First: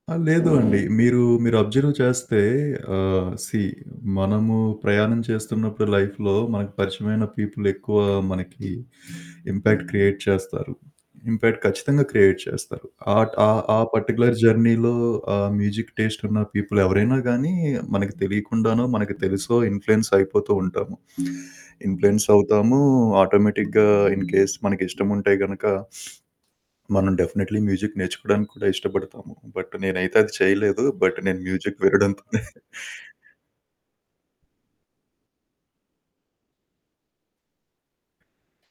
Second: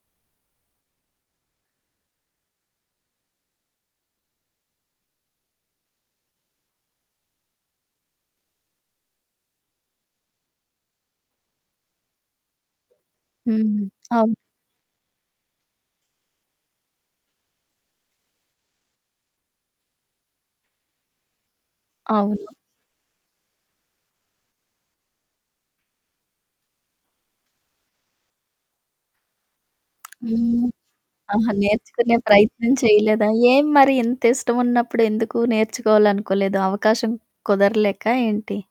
ఆ! లేదు అండి. మీరూ, మీరబ్జర్వ్ చేస్తే, ఆహ్, సీ మనము ప్రయాణం చేస్తున్నప్పుడు లైఫ్‌లో, మనకు పరిచయమైన పీపులెక్కువా మనకి ఇంపాక్ట్ క్రియేట్ చేస్తారు. ఇంపాక్ట్ ఖచ్చితంగా క్రియేట్ చేస్తారు. ఆట్ ఆ హ్మ్. ఆ అవును. పర్టిక్యులర్ జర్నీలో ఆహ్, మ్యూజిక్ టేస్టున్న పీపులెవరైనా గానీ మనకి తెలీకుండానో, మనకి తెలిసో ఇన్‌ఫ్లూయెన్సయిపోతూ ఉంటాము. అవును. ఇన్‌ఫ్లూయెన్సవుతాము, ఆటోమేటిక్‌గా ఇన్ కేస్ మనకి ఇష్టముంటే గనక మనం డెఫినెట్‌లీ మ్యూజిక్ నేర్చుకోడానికి కూడా ఇష్టపడతాము, బట్ నేనైతే అది హ్మ్. చేయలేదు, బట్ నేను ఆహా! మ్యూజిక్ నేర్చుకునే వినడంతోనే ప్రయత్నం చేయలేదా? ఏం మరి ఇంత ఇష్టవున్నప్పుడు ఎందుకు నేర్చుకోవాలనుకోలేదు, అవకాశం కుదరలేకా ఏంటి?